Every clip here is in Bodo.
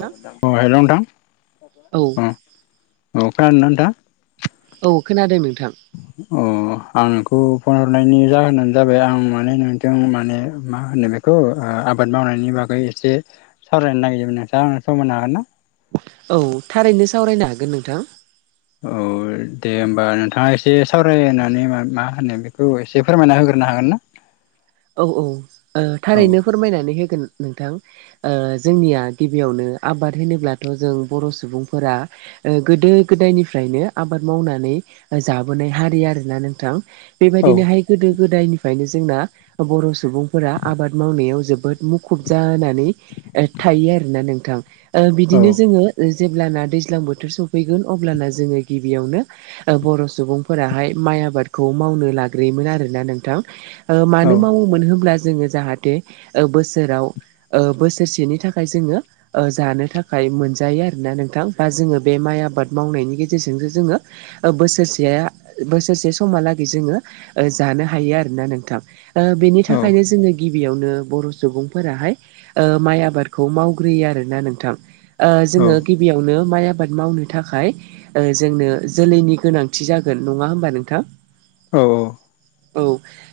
अ नोंथां अ हेलौ नोंथां अ खोनादोना अ औ खोनादोना नोंथाङा? औ खोनादों नोंथां अ आं नोंखौ फन हरनायनि जाहोनानो जाबाय आं माने नोंजों माने मा होनो बे खौ आबाद मावनायनि बागै एसे सावरायनो नागिरदोंमोन नोंथाङा आंनो सम होनो हागोनना। औ थारैनो सावरायनो हागोन नोंथां औ दे होमबा नोंथाङा एसे सावरायनानै मा होनो बेखौ एसे फोरमायना होग्रोनो हागोनना। औ औ ओ औ थारैनो फोरमायनानै होगोन नोंथां ओ जोंनिया गिबियावनो आबाद होनोब्लाथ' जों बर' सुबुंफोरा ओ गोदो गोदायनिफ्रायनो आबाद मावनानै जाबोनाय हारि आरोना नोंथां। औ बेबायदिनोहाय गोदो गोदायनिफ्रायनो जोंना बर' सुबुंफोरा आबाद मावनायाव जोबोद मुखुब जानानै थायो आरोना नोंथां ओ औ बिदिनो जोंङो जेब्लाना दैज्लां बोथोर सफैगोन अब्लाना जोंङो गिबियावनो ओ बर' सुबुंफोराहाय माइ आबादखौ मावनो लाग्रोयोमोन आरोना नोंथां ओ औ मानो माव मोन होमब्ला जोंङो जाहाथे बोसोराव बोसोरसेनि थाखाय जोंङो ओ जानो थाखाय मोनजायो आरोना नोंथां बा जोंङो बे माइ आबाद मावनायनि गेजेरजोंसो जोंङो बोसोरसेया बोसोरसे समहालागै जोंङो जानो हायो आरोना नोंथां। ओ बेनि औ थाखायनो जोंङो गिबियावनो बर' सुबुंफोराहाय ओ माइ आबादखौ मावग्रोयो आरोना नोंथां। ओ औ जोंङो गिबियावनो माइ आबाद मावनो थाखाय ओ जोंनो जोलैनि गोनांथि जागोन नङा होमबा नोंथां औ औ औ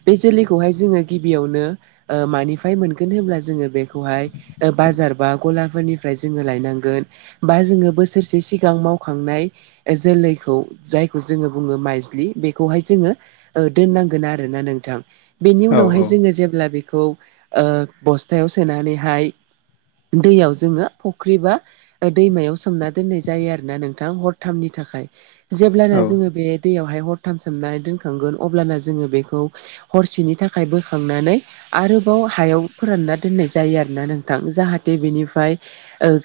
बे जोलैखौहाय जोंङो गिबियावनो ओ मानिफ्राय मोनगोन होनब्ला जोंङो बेखौहाय ओ बाजार बा गलाफोरनिफ्राय जोंङो लायनांगोन बा जोंङो बोसोरसे सिगां मावखांनाय जोलैखौ जायखौ जोंङो बुङो माइज्लि बेखौहाय जोंङो ओ दोननांगोन आरोना नोंथां बेनि औ उनावहाय जोंङो जेब्ला बे खौ ओ बस्थायाव सोनानैहाय दैयाव जोंङो फुख्रिबा दैमायाव सोमना दोननाय जायो आरोना नोंथां हरथामनि थाखाय जेब्लाना जोंङो बे दैयावहाय हरथाम सोमनानै दोनखांगोन अब्लाना जोंङो बेखौ हरसेनि थाखाय बोखांनानै आरोबाव हायाव फोरानना दोननाय जायो आरोना नोंथां जाहाथे बेनिफ्राय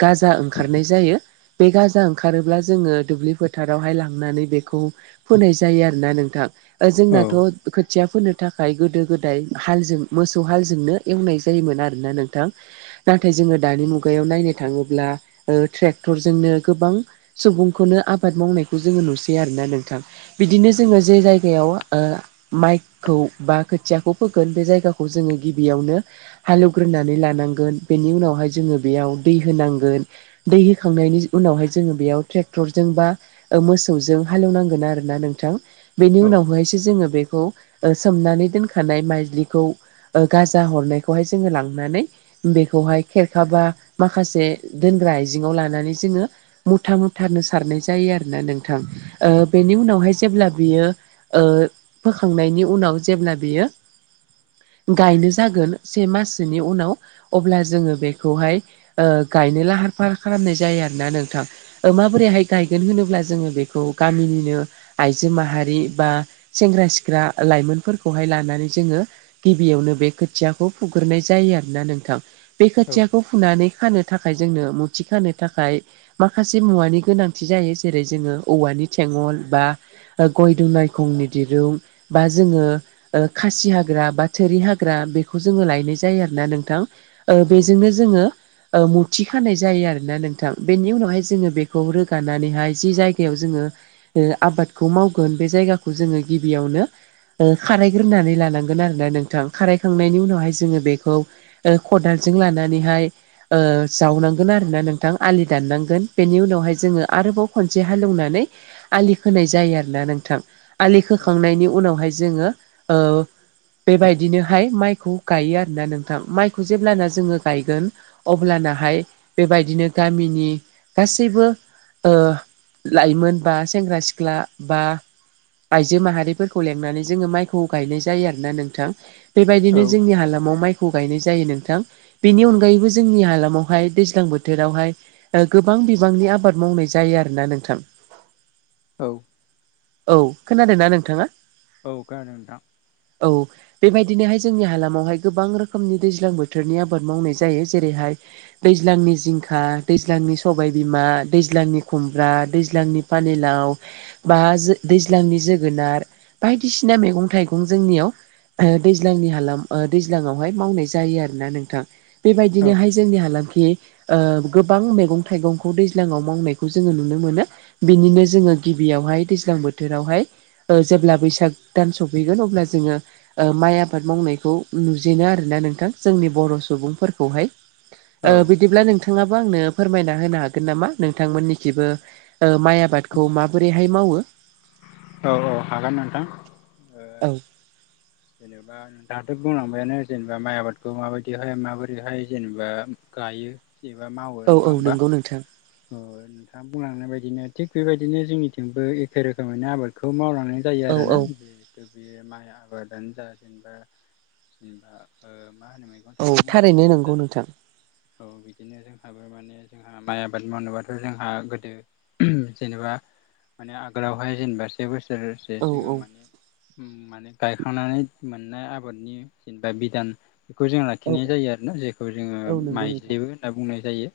गाजा ओंखारनाय जायो। बे गाजा ओंखारोब्ला जोंङो दुब्लि फोथारावहाय लांनानै बेखौ फोनाय जायो आरोना नोंथां जोंनाथ' खोथिया फोनो थाखाय गोदो गोदाय हालजों मोसौ हालजोंनो एवनाय जायोमोन आरोना नोंथां नाथाय जोङो दानि मुगायाव नायनो थाङोब्ला ओ ट्रेक्टरजोंनो गोबां सुबुंखौनो आबाद मावनायखौ जोङो नुसैयो आरोना नोंथां बिदिनो जोङो जे जायगायाव ओ माइ खौ बा खोथियाखौ फोगोन बे जायगाखौ जोङो गिबियावनो हालेवग्रोनानै लानांगोन बेनि उनावहाय जोङो बेयाव दै होनांगोन दै होखांनायनि उनावहाय जोङो बेयाव ट्रेक्टरजों बा ओ मोसौजों हालेवनांगोन आरोना नोंथां बेनि उनावहायसो जोङो बेखौ ओ सोमनानै दोनखानाय माइज्लिखौ गाजा हरनायखौहाय जोङो लांनानै बेखौहाय खेरखाबा माखासे दोनग्रा आइजेङाव लानानै जोङो मुथा मुथानो सारनाय जायो आरोना नोंथां बेनि उनावहाय जेब्ला बियो ओ फोखांनायनि उनाव जेब्ला बेयो गायनो जागोन से माससोनि उनाव अब्ला जोङो बेखौहाय गायनो लाहार फाहार खालामनाय जायो आरोना नोंथां ओ माबोरैहाय गायगोन होनोब्ला जोङो बेखौ गामिनिनो आइजो माहारि बा सेंग्रा-सिख्ला लाइमोनफोरखौहाय लानानै जोङो गिबियावनो बे खोथियाखौ फुग्रोनाय जायो आरोना नोंथां बे खोथियाखौ फुनानै खानो थाखाय जोंनो मुथि खानो थाखाय माखासे मुवानि गोनांथि जायो जेरै जोङो औवानि थेंगल बा गय दुनायखंनि दिरुं बा जोङो ओ खासि हाग्रा बा थोरि हाग्रा बेखौ लायनाय जायो आरो ना नोंथां बेजोंनो जोङो ओ मुथि खानाय जायो आरोना नोंथां बेनि उनावहाय जोङो बेखौ रोगानानैहाय जि जायगायाव जोङो ओ आबादखौ मावगोन बे जायगाखौ जोङो गिबियावनो ओ खारायग्रोनानै लानांगोन आरोना नोंथां खारायखांनायनि उनावहाय जोङो बेखौ ओ खदालजों लानानैहाय ओ जावनांगोन आरोना नोंथां आलि दाननांगोन बेनि उनावहाय जोङो आरोबाव खनसे हालौनानै आलि खोनाय जायो आरोना नोंथां आलि खोखांनायनि उनावहाय जोङो ओ बेबायदिनोहाय माइखौ गायो आरोना नोंथां माइखौ जेब्लाना जोङो गायगोन अब्लानाहाय बेबायदिनो गामिनि गासैबो ओ लाइमोन बा सेंग्रा सिख्ला बा आइजो माहारिफोरखौ खौ लेंनानै जोङो माइखौ गायनाय जायो आरोना नोंथां बेबायदिनो जोंनि हालामाव माइखौ खौ गायनाय जायो नोंथां बेनि अनगायैबो जोंनि हालामावहाय दैज्लां बोथोरावहाय ओ गोबां बिबांनि आबाद मावनाय जायो आरोना नोंथां। औ। औ खोनादोंना नोंथाङा? औ खोनादों नोंथां। औ। बेबायदिनोहाय जोंनि हालामावहाय गोबां रोखोमनि दैज्लां बोथोरनि आबाद मावनाय जायो जेरैहाय दैज्लांनि जिंखा दैज्लांनि सबाय बिमा दैज्लांनि खुमब्रा दैज्लांनि पानिलाव बा दैज्लांनि जोगोनार बायदिसिना मैगं थाइगं जोंनियाव ओ दैज्लांनि हालाम दैज्लांआवहाय मावनाय जायो आरोना नोंथां औ बेबायदिनोहाय जोंनि हालामखि ओ गोबां मैगं थाइगंखौ दैज्लाङाव मावनायखौ जोङो नुनो मोनो। बिनिनो जोङो गिबियावहाय दैज्लां बोथोरावहाय ओ जेब्ला बैसाग दान सफैगोन अब्ला जोङो ओ माइ आबाद मावनायखौ नुजेनो आरोना नोंथां जोंनि बर' सुबुंफोरखौहाय। औ ओ बिदिब्ला नोंथाङाबो आंनो फोरमायना होनो हागोन नामा नोंथांमोननिखिबो ओ माइ आबादखौ माबोरैहाय मावो औ-औ हागोन नोंथां। औ। जेनेबा दाथ' बुंलांबायानो जेनेबा माइ आबादखौ माबायदिहाय माबोरैहाय जेनेबा गायो। एबा मावो औ औ नङा होमबा नंगौ नोंथां ओ नोंथाङा बुंलांनाय बायदिनो थिग बेबायदिनो जोंनिथिंबो एखे रोखोमैनो आबादखौ मावलांनानै जायो औ आरोना औ जिहेथु बेयो माइ आबादानो जा। जेनेबा-जेनबा ओ मा होनोमोन। औ थारैनो नंगौ नोंथां। औ बिदिनो जोंहाबो माने जोंहा माइ आबाद मावनोबाथ' जोंहा गोदो जेनेबा माने आगोलावहाय जेनेबा से बोसोरसो औ सिगां औ माने-माने गायखांनानै मोननाय आबादनि जेनेबा बिधान बेखौ जों औ लाखिनाय जायो आरो ना जेखौ जोङो औ नंगौ नोंथां माइज्लिबो होनना बुंनाय जायो।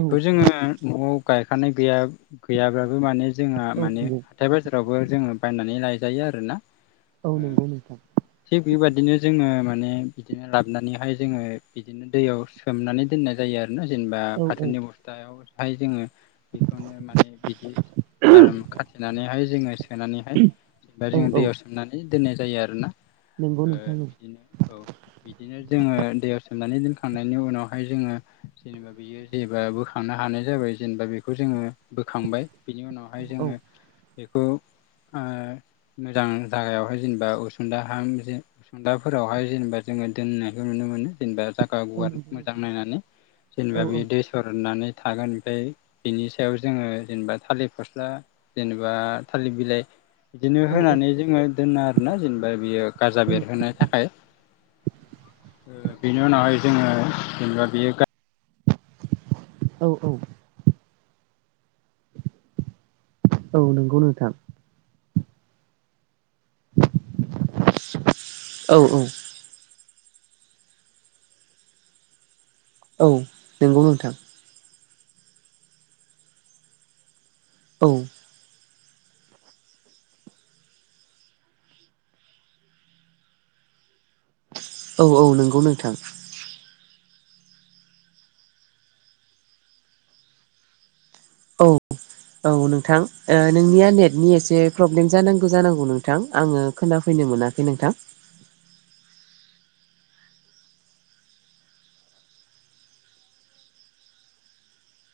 औ जोङो न'आव गायखानाय गैया गैयाब्लााबबो माने जोंहा औ माने नंगौ हथायाइ बाजारावबो जोङो बायनानै लायजायो आरोना औ नंगौ नोंथां। थिग बेबायादिनो जोङो माने बिदिनो लाबानैहाय जोङो बिदिनो दैयाव सोमनानै दोननाय जायो आरोना जेनेबा औ औ नंगौ नोंथां औ फाथोनि अबस्थायावहाय जोङो बेखौनो माने बिदि आराम खाथिनानैहाय जोङो सोनानैहाय जेनेबा औ जों दैयाव सोमनानै दोननाय जायो आरोना नंगौ नोंथां बिदिनो ओ औ बिदिनो जोङो दैयाव सोमनानै दोनखांनायनि उनावहाय जोङो जेनेबा बियो जेबा बोखांनो हानाय जाबाय जेनेबा बेखौ जोङो बोखांबाय बिनि उनाव बेहाय जोङो मोजां जागायावहाय जेनेबा सदाह जेनेबा जोङो दोननायखौ नुनो जेनेबा जागा गुवार मोजां नायनानै औ जेनेबा बे दै सरदनानै थागोन ओमफ्राय बिनि सायाव जोङो जेनेबा थालिर फस्ला जेनेबा थालिर बिलाइ बिदिनो औ होनानै जोङो दोनो आरोना जेनबा। ओमफ्राय बियो गाराजजा बेरहोनो थाखाय बेनि उनावहाय जोङो जेनेबा बेयो गा औ औ। औ नंगौ नोंथां। औ औ। औ नंगौ नोंथां। औ। औ औ नंगौ नोंथां। औ। औ नोंथां नोंनिया नेटनि एसे प्रब्लेम जानांगौ जानांगौ नोंथां आङो खोनाफैनो मोनाखै बे नोंथां।